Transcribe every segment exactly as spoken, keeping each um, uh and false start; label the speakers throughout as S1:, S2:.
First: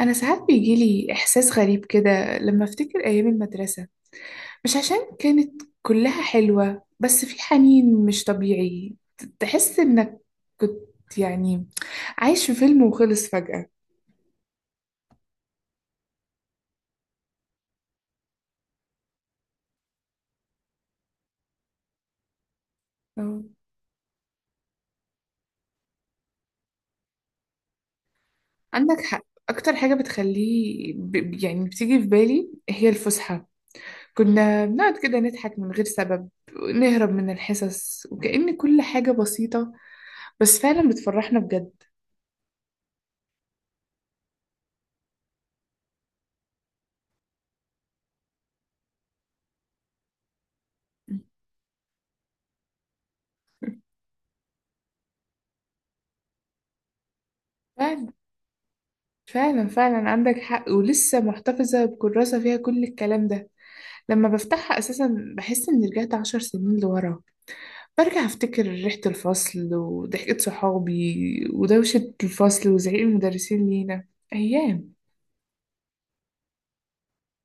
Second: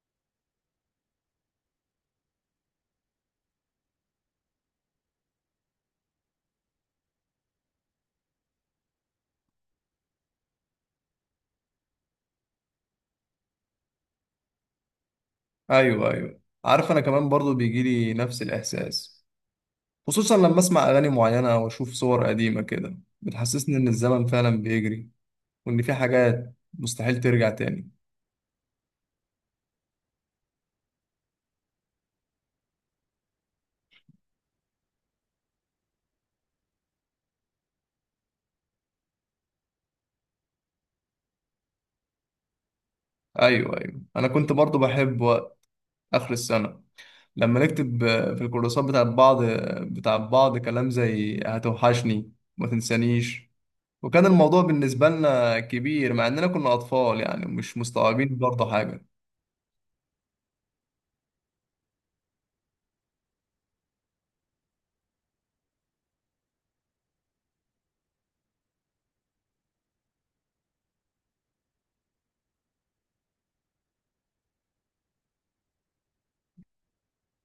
S1: أنا ساعات بيجيلي إحساس غريب كده لما أفتكر أيام المدرسة. مش عشان كانت كلها حلوة، بس في حنين مش طبيعي. ت- تحس إنك كنت يعني عايش في فيلم وخلص فجأة.
S2: ايوه ايوه عارف، انا كمان برضو بيجي لي نفس الاحساس. خصوصا لما اسمع اغاني معينه او اشوف صور قديمه كده
S1: أه.
S2: بتحسسني ان الزمن فعلا بيجري وان في حاجات مستحيل ترجع تاني.
S1: عندك حق. أكتر حاجة بتخليه ب... يعني بتيجي في بالي هي الفسحة. كنا بنقعد كده نضحك من غير سبب، نهرب من الحصص، وكأن كل حاجة بسيطة بس فعلا بتفرحنا بجد.
S2: ايوه ايوه انا كنت برضو بحب وقت اخر السنه لما نكتب آه، في الكورسات بتاعت بعض بتاع بعض كلام زي هتوحشني ما تنسانيش، وكان الموضوع بالنسبه لنا كبير مع اننا كنا اطفال يعني مش
S1: فعلا
S2: مستوعبين برضو حاجه.
S1: فعلا فعلا عندك حق، ولسه محتفظة بكراسة فيها كل الكلام ده. لما بفتحها أساسا بحس إني رجعت عشر سنين لورا. برجع أفتكر ريحة الفصل وضحكة صحابي ودوشة الفصل وزعيق المدرسين لينا. أيام.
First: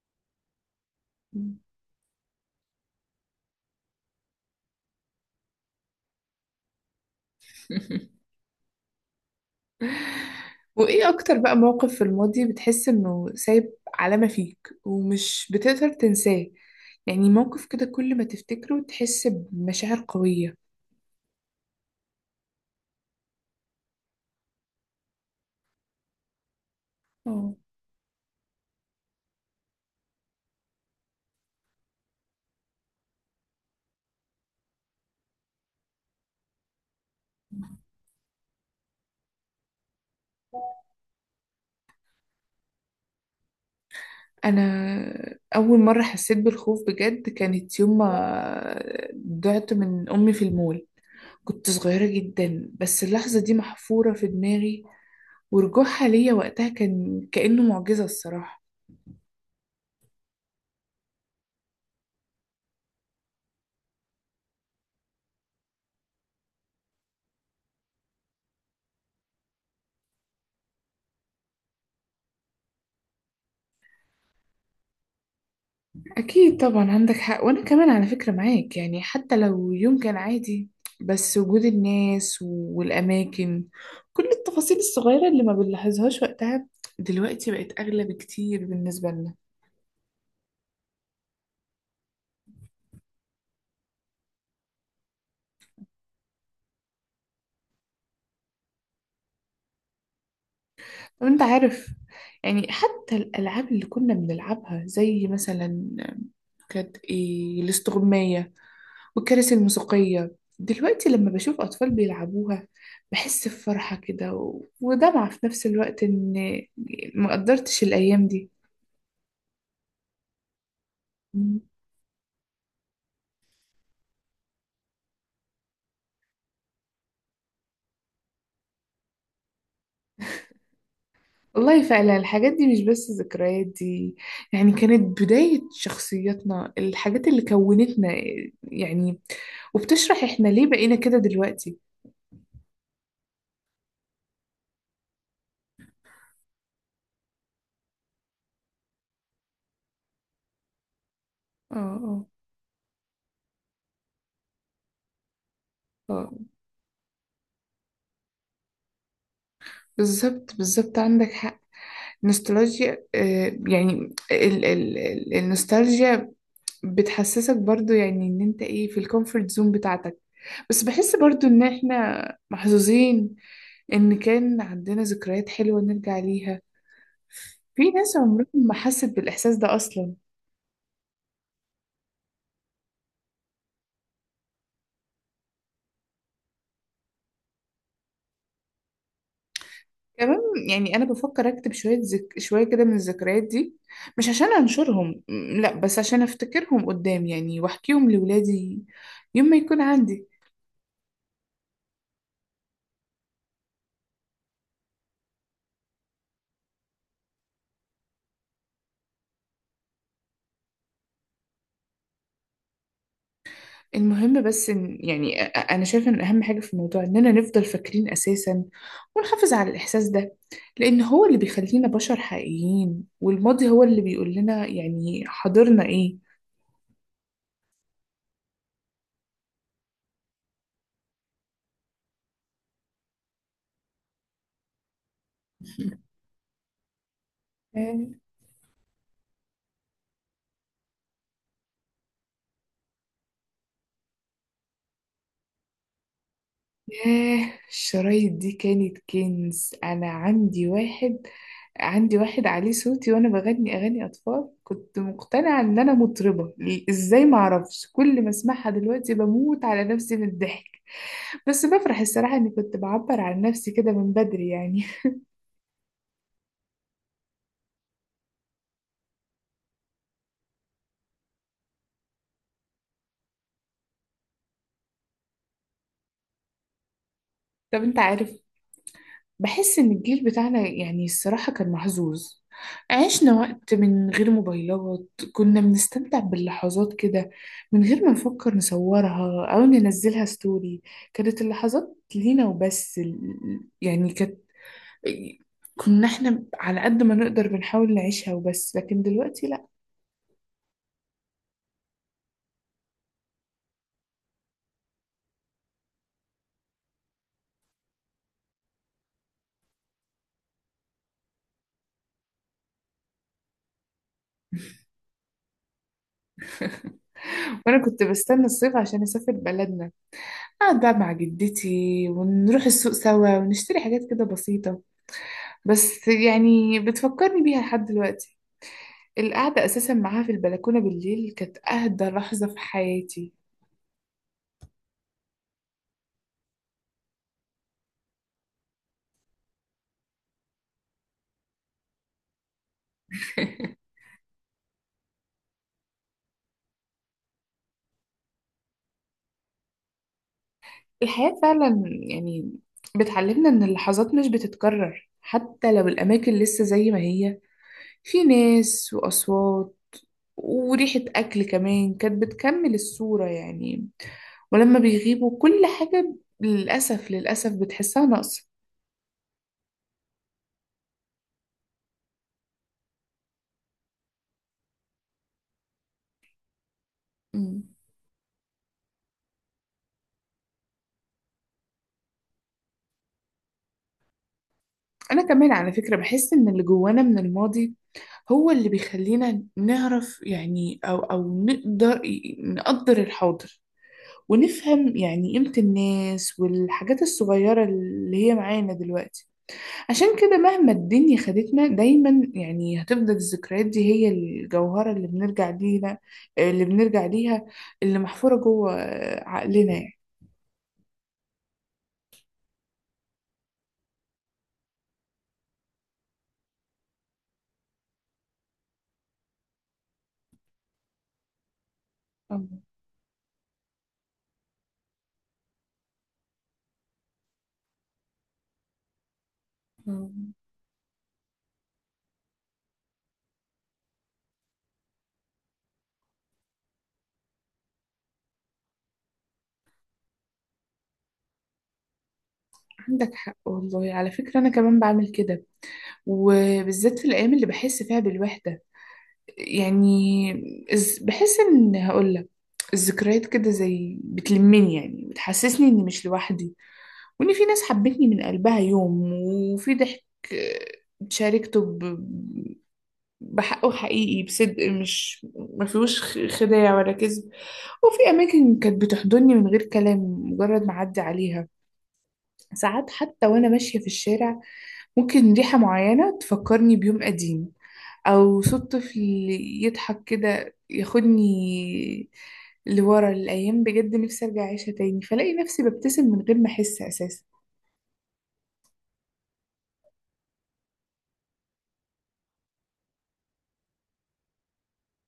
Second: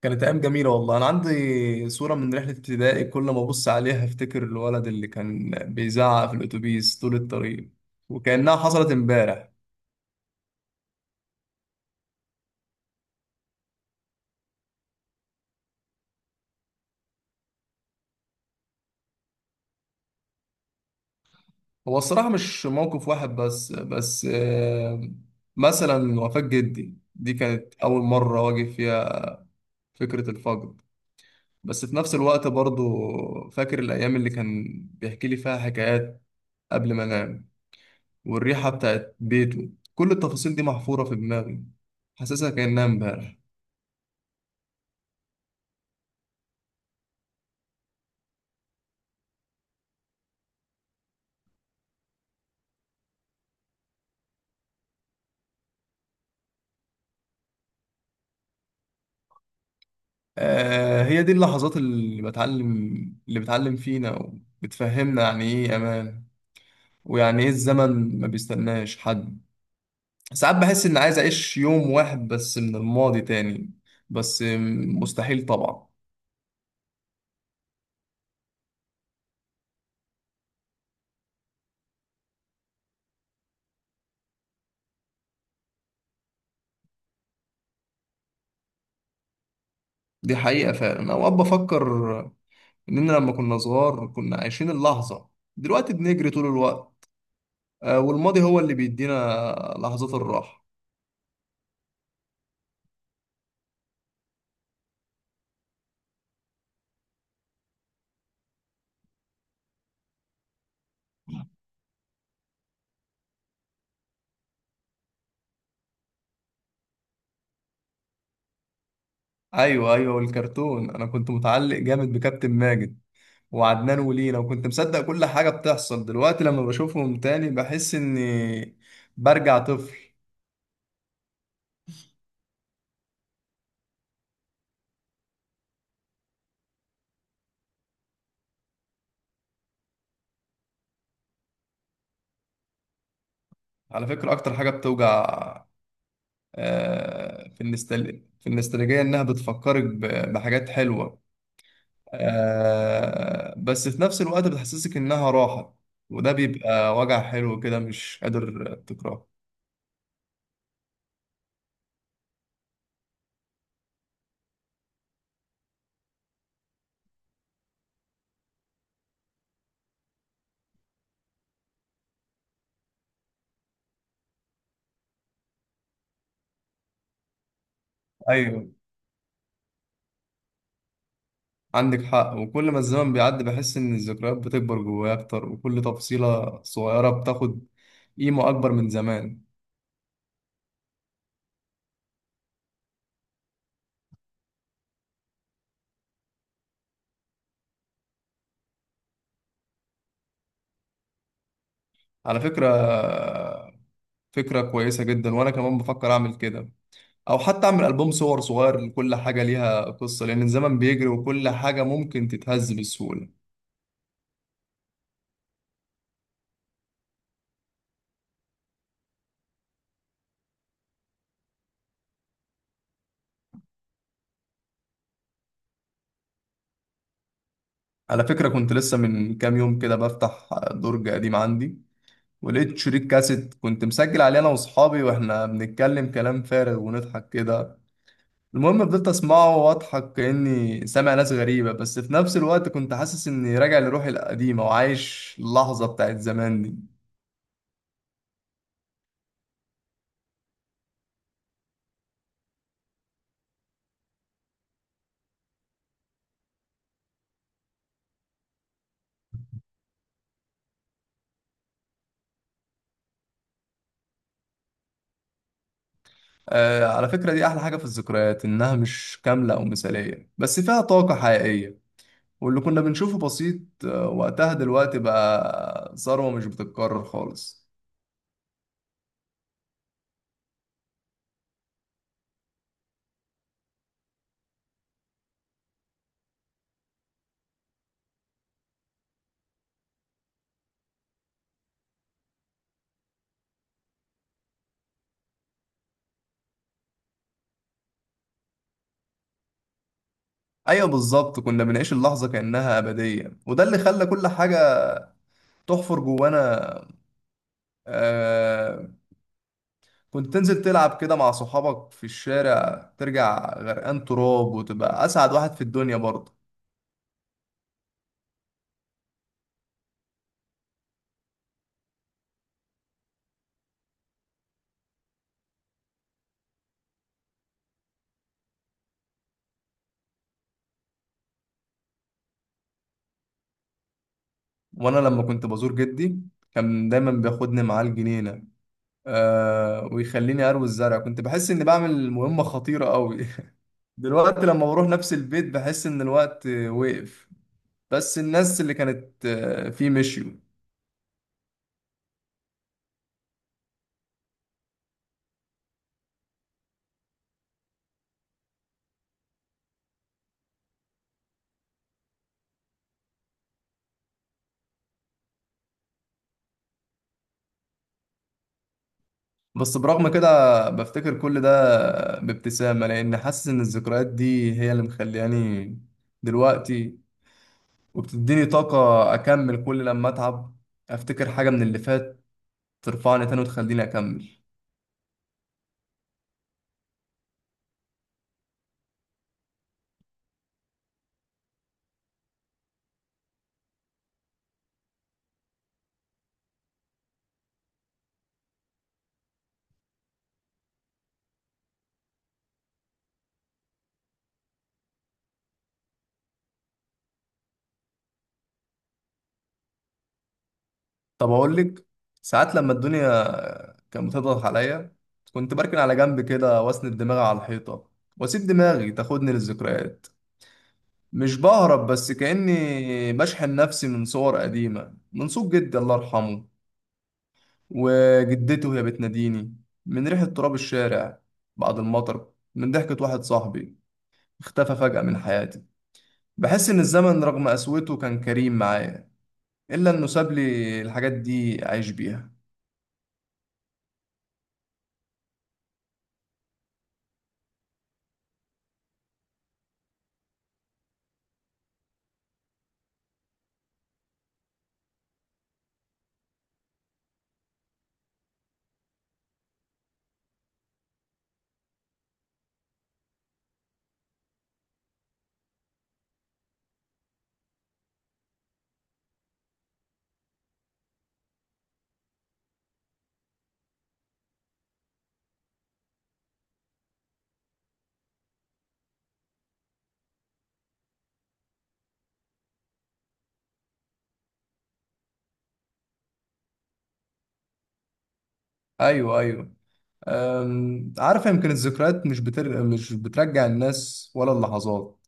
S2: كانت أيام جميلة والله. أنا عندي صورة من رحلة ابتدائي كل ما أبص عليها أفتكر الولد اللي كان بيزعق في الأتوبيس طول الطريق وكأنها حصلت إمبارح.
S1: وإيه أكتر بقى موقف في الماضي بتحس إنه سايب علامة فيك ومش بتقدر تنساه؟ يعني موقف كده كل ما تفتكره تحس بمشاعر قوية.
S2: هو الصراحة مش موقف واحد بس بس آه، مثلا وفاة جدي دي
S1: اه.
S2: كانت أول مرة واجه فيها فكرة الفقد. بس في نفس الوقت برضو فاكر الأيام اللي كان بيحكي لي فيها حكايات قبل ما أنام، والريحة بتاعت بيته، كل التفاصيل دي محفورة في دماغي حاسسها كأنها إمبارح.
S1: انا اول مره حسيت بالخوف بجد كانت يوم ما ضعت من امي في المول. كنت صغيره جدا، بس اللحظه دي محفوره في دماغي. ورجوعها ليا وقتها كان كانه معجزه الصراحه.
S2: آه، هي دي اللحظات اللي بتعلم، اللي بتعلم فينا وبتفهمنا يعني ايه امان ويعني ايه الزمن ما بيستناش حد. ساعات بحس اني عايز اعيش يوم واحد بس من الماضي تاني، بس مستحيل طبعا.
S1: اكيد طبعا عندك حق. وانا كمان على فكره معاك، يعني حتى لو يوم كان عادي، بس وجود الناس والاماكن، كل التفاصيل الصغيره اللي ما بنلاحظهاش وقتها دلوقتي بقت اغلى بكتير بالنسبه لنا.
S2: دي حقيقة فعلا. اوقات بفكر اننا لما كنا صغار كنا عايشين اللحظة، دلوقتي بنجري طول الوقت آه، والماضي هو اللي بيدينا لحظات الراحة.
S1: وانت عارف، يعني حتى الألعاب اللي كنا بنلعبها زي مثلا كانت ايه الاستغماية والكراسي الموسيقية، دلوقتي لما بشوف أطفال بيلعبوها بحس بفرحة كده و- ودمعة في نفس الوقت إن ما قدرتش الأيام دي.
S2: ايوه ايوه والكرتون، انا كنت
S1: مم.
S2: متعلق جامد بكابتن ماجد وعدنان ولينا وكنت مصدق كل حاجة بتحصل. دلوقتي لما بشوفهم تاني بحس إني برجع طفل.
S1: والله فعلا الحاجات دي مش بس ذكريات، دي يعني كانت بداية شخصياتنا، الحاجات اللي كونتنا يعني، وبتشرح احنا ليه بقينا كده دلوقتي.
S2: على فكرة أكتر حاجة بتوجع آه، في النستل... في النستالجية إنها بتفكرك ب... بحاجات حلوة.
S1: اه اه.
S2: آه، بس في نفس الوقت بتحسسك إنها راحة، وده
S1: آه.
S2: بيبقى وجع حلو كده مش قادر تكرهه.
S1: بالظبط بالظبط عندك حق. نوستالجيا، آه، يعني ال ال ال النوستالجيا بتحسسك برضو، يعني ان انت ايه في الكومفورت زون بتاعتك. بس بحس برضو ان احنا محظوظين ان كان عندنا ذكريات حلوة نرجع ليها. في ناس عمرهم
S2: أيوه
S1: ما حست بالاحساس ده اصلا.
S2: عندك حق، وكل ما الزمن بيعدي بحس إن الذكريات بتكبر جوايا أكتر وكل تفصيلة صغيرة بتاخد قيمة أكبر من زمان.
S1: كمان يعني انا بفكر اكتب شوية ذك... شوية كده من الذكريات دي. مش عشان انشرهم، م، لا، بس عشان افتكرهم قدام يعني واحكيهم لولادي يوم ما يكون عندي.
S2: على فكرة، فكرة كويسة جدا وأنا كمان بفكر أعمل كده، أو حتى أعمل ألبوم صور صغير لكل حاجة ليها قصة لأن الزمن بيجري وكل حاجة ممكن تتهز بسهولة.
S1: المهم بس إن يعني أ- أ- أنا شايفة إن أهم حاجة في الموضوع إننا نفضل فاكرين أساسا ونحافظ على الإحساس ده، لأن هو اللي بيخلينا بشر حقيقيين، والماضي هو اللي بيقول لنا يعني حاضرنا إيه.
S2: على فكرة كنت لسه من كام يوم كده بفتح درج قديم عندي ولقيت شريط كاسيت كنت مسجل عليه أنا وأصحابي وإحنا بنتكلم كلام فارغ ونضحك كده.
S1: آه،
S2: المهم فضلت أسمعه وأضحك كأني سامع ناس غريبة، بس في نفس الوقت كنت حاسس إني راجع لروحي القديمة وعايش اللحظة بتاعت زمان دي.
S1: ياه، الشرايط دي كانت كنز. أنا عندي واحد عندي واحد عليه صوتي وأنا بغني أغاني أطفال، كنت مقتنعة إن أنا مطربة. إزاي معرفش! كل ما أسمعها دلوقتي بموت على نفسي من الضحك. بس بفرح الصراحة إني كنت بعبر عن نفسي كده من بدري يعني.
S2: آه على فكرة دي أحلى حاجة في الذكريات، إنها مش كاملة أو مثالية بس فيها طاقة حقيقية، واللي كنا بنشوفه بسيط آه، وقتها دلوقتي بقى ثروة مش بتتكرر خالص.
S1: طب أنت عارف، بحس إن الجيل بتاعنا يعني الصراحة كان محظوظ. عشنا وقت من غير موبايلات، كنا بنستمتع باللحظات كده من غير ما نفكر نصورها أو ننزلها ستوري. كانت اللحظات لينا وبس، ال- يعني كانت، كنا احنا على قد ما نقدر بنحاول نعيشها وبس، لكن دلوقتي لأ.
S2: أيوة بالظبط، كنا بنعيش اللحظة كأنها أبدية وده اللي خلى كل حاجة تحفر جوانا. آه كنت تنزل تلعب كده مع صحابك في الشارع ترجع غرقان تراب وتبقى أسعد واحد في الدنيا برضه.
S1: وأنا كنت بستنى الصيف عشان أسافر بلدنا، أقعد بقى مع جدتي ونروح السوق سوا ونشتري حاجات كده بسيطة، بس يعني بتفكرني بيها لحد دلوقتي. القعدة أساسا معاها في البلكونة بالليل كانت أهدى لحظة في حياتي.
S2: وأنا لما كنت بزور جدي كان دايما بياخدني معاه الجنينة آه ويخليني اروي الزرع، كنت بحس اني بعمل مهمة خطيرة قوي. دلوقتي لما بروح نفس البيت بحس ان الوقت وقف، بس الناس اللي كانت آه، فيه مشيوا.
S1: الحياة فعلا يعني بتعلمنا إن اللحظات مش بتتكرر حتى لو الأماكن لسه زي ما هي. في ناس وأصوات وريحة أكل كمان كانت بتكمل الصورة يعني، ولما بيغيبوا كل حاجة للأسف للأسف بتحسها ناقصة.
S2: بس برغم كده بفتكر كل ده بابتسامة، لأن حاسس إن الذكريات دي هي اللي مخلياني دلوقتي، وبتديني طاقة أكمل. كل لما أتعب أفتكر حاجة من اللي فات ترفعني تاني وتخليني أكمل.
S1: أنا كمان على فكرة بحس إن اللي جوانا من الماضي هو اللي بيخلينا نعرف يعني أو أو نقدر نقدر الحاضر، ونفهم يعني قيمة الناس والحاجات الصغيرة اللي هي معانا دلوقتي. عشان كده مهما الدنيا خدتنا دايما، يعني هتفضل الذكريات دي هي الجوهرة اللي بنرجع ليها اللي بنرجع ليها اللي محفورة جوه عقلنا يعني.
S2: طب اقول لك، ساعات لما الدنيا كانت بتضغط عليا كنت بركن على جنب كده واسند دماغي على الحيطه واسيب دماغي تاخدني للذكريات. مش بهرب، بس كاني بشحن نفسي من صور قديمه، من صوت جدي الله يرحمه وجدته وهي بتناديني، من
S1: الله.
S2: ريحه تراب الشارع بعد المطر، من ضحكه واحد صاحبي اختفى فجاه من حياتي. بحس ان الزمن رغم قسوته كان كريم معايا الا انه ساب لي الحاجات دي اعيش بيها.
S1: عندك حق والله. على فكرة أنا كمان بعمل كده، وبالذات في الأيام اللي بحس فيها بالوحدة يعني. إز- بحس إن، هقولك، الذكريات كده زي بتلمني يعني، بتحسسني إني مش لوحدي، وإن في ناس حبتني من قلبها يوم، وفي ضحك آه، شاركته ب- بحقه حقيقي بصدق، مش ما فيهوش خ- خداع ولا كذب. وفي أماكن كانت بتحضني من غير كلام مجرد ما أعدي عليها. ساعات حتى وأنا ماشية في الشارع ممكن ريحة معينة تفكرني بيوم قديم، او صوت طفل يضحك كده ياخدني لورا الايام. بجد نفسي ارجع اعيشها تاني، فلاقي نفسي ببتسم من غير ما احس اساسا.
S2: ايوه ايوه أم، عارف، يمكن الذكريات مش بتر... مش بترجع الناس ولا اللحظات،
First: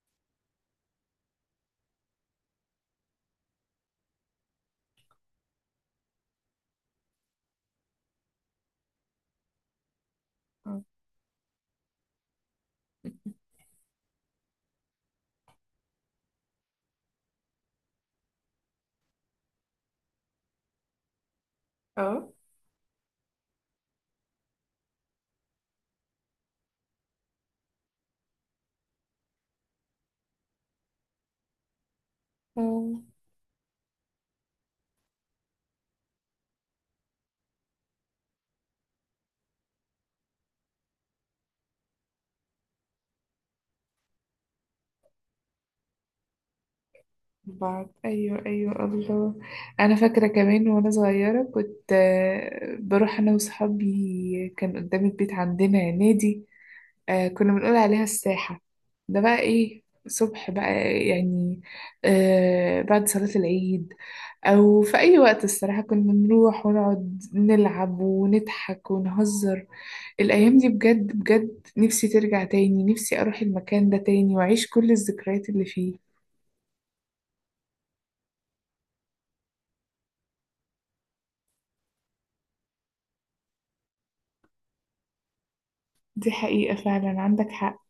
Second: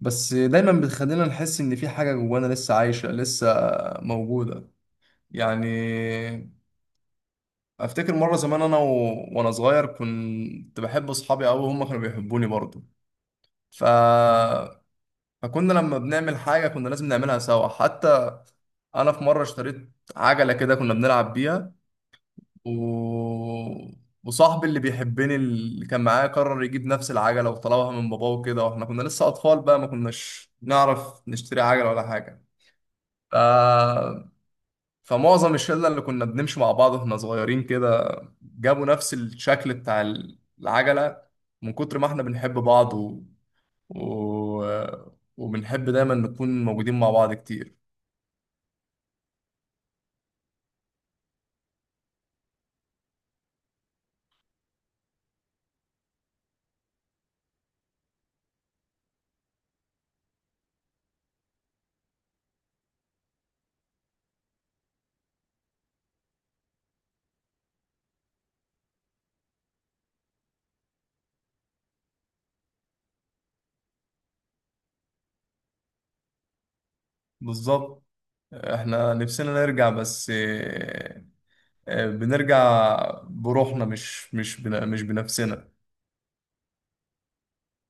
S2: بس دايما بتخلينا نحس ان في حاجة جوانا لسه عايشة لسه موجودة يعني. افتكر مرة زمان انا و... وانا صغير كنت بحب اصحابي قوي وهم كانوا بيحبوني برضه، ف... فكنا لما بنعمل حاجة كنا لازم نعملها سوا. حتى انا في مرة اشتريت عجلة كده كنا بنلعب بيها،
S1: اه
S2: و... وصاحبي اللي بيحبني اللي كان معايا قرر يجيب نفس العجلة وطلبها من باباه وكده، واحنا كنا لسه أطفال بقى ما كناش نعرف نشتري عجلة ولا حاجة.
S1: اه.
S2: ف... فمعظم الشلة اللي كنا بنمشي مع بعض واحنا صغيرين كده جابوا نفس الشكل بتاع ال- العجلة، من كتر ما احنا بنحب بعض و... و... وبنحب دايما نكون موجودين مع بعض كتير.
S1: بعد ايوه ايوه، الله. انا فاكره كمان وانا صغيره كنت، آه، بروح انا وصحابي، كان قدام البيت عندنا نادي. آه كنا بنقول عليها الساحة. ده بقى إيه صبح بقى، يعني آه بعد صلاة العيد أو في أي وقت الصراحة كنا نروح ونقعد نلعب ونضحك ونهزر. الأيام دي بجد بجد نفسي ترجع تاني، نفسي أروح المكان ده تاني وأعيش كل الذكريات اللي فيه.
S2: بالظبط احنا نفسنا نرجع، بس آه، بنرجع بروحنا مش مش بن- مش بنفسنا.
S1: دي حقيقة فعلا عندك حق.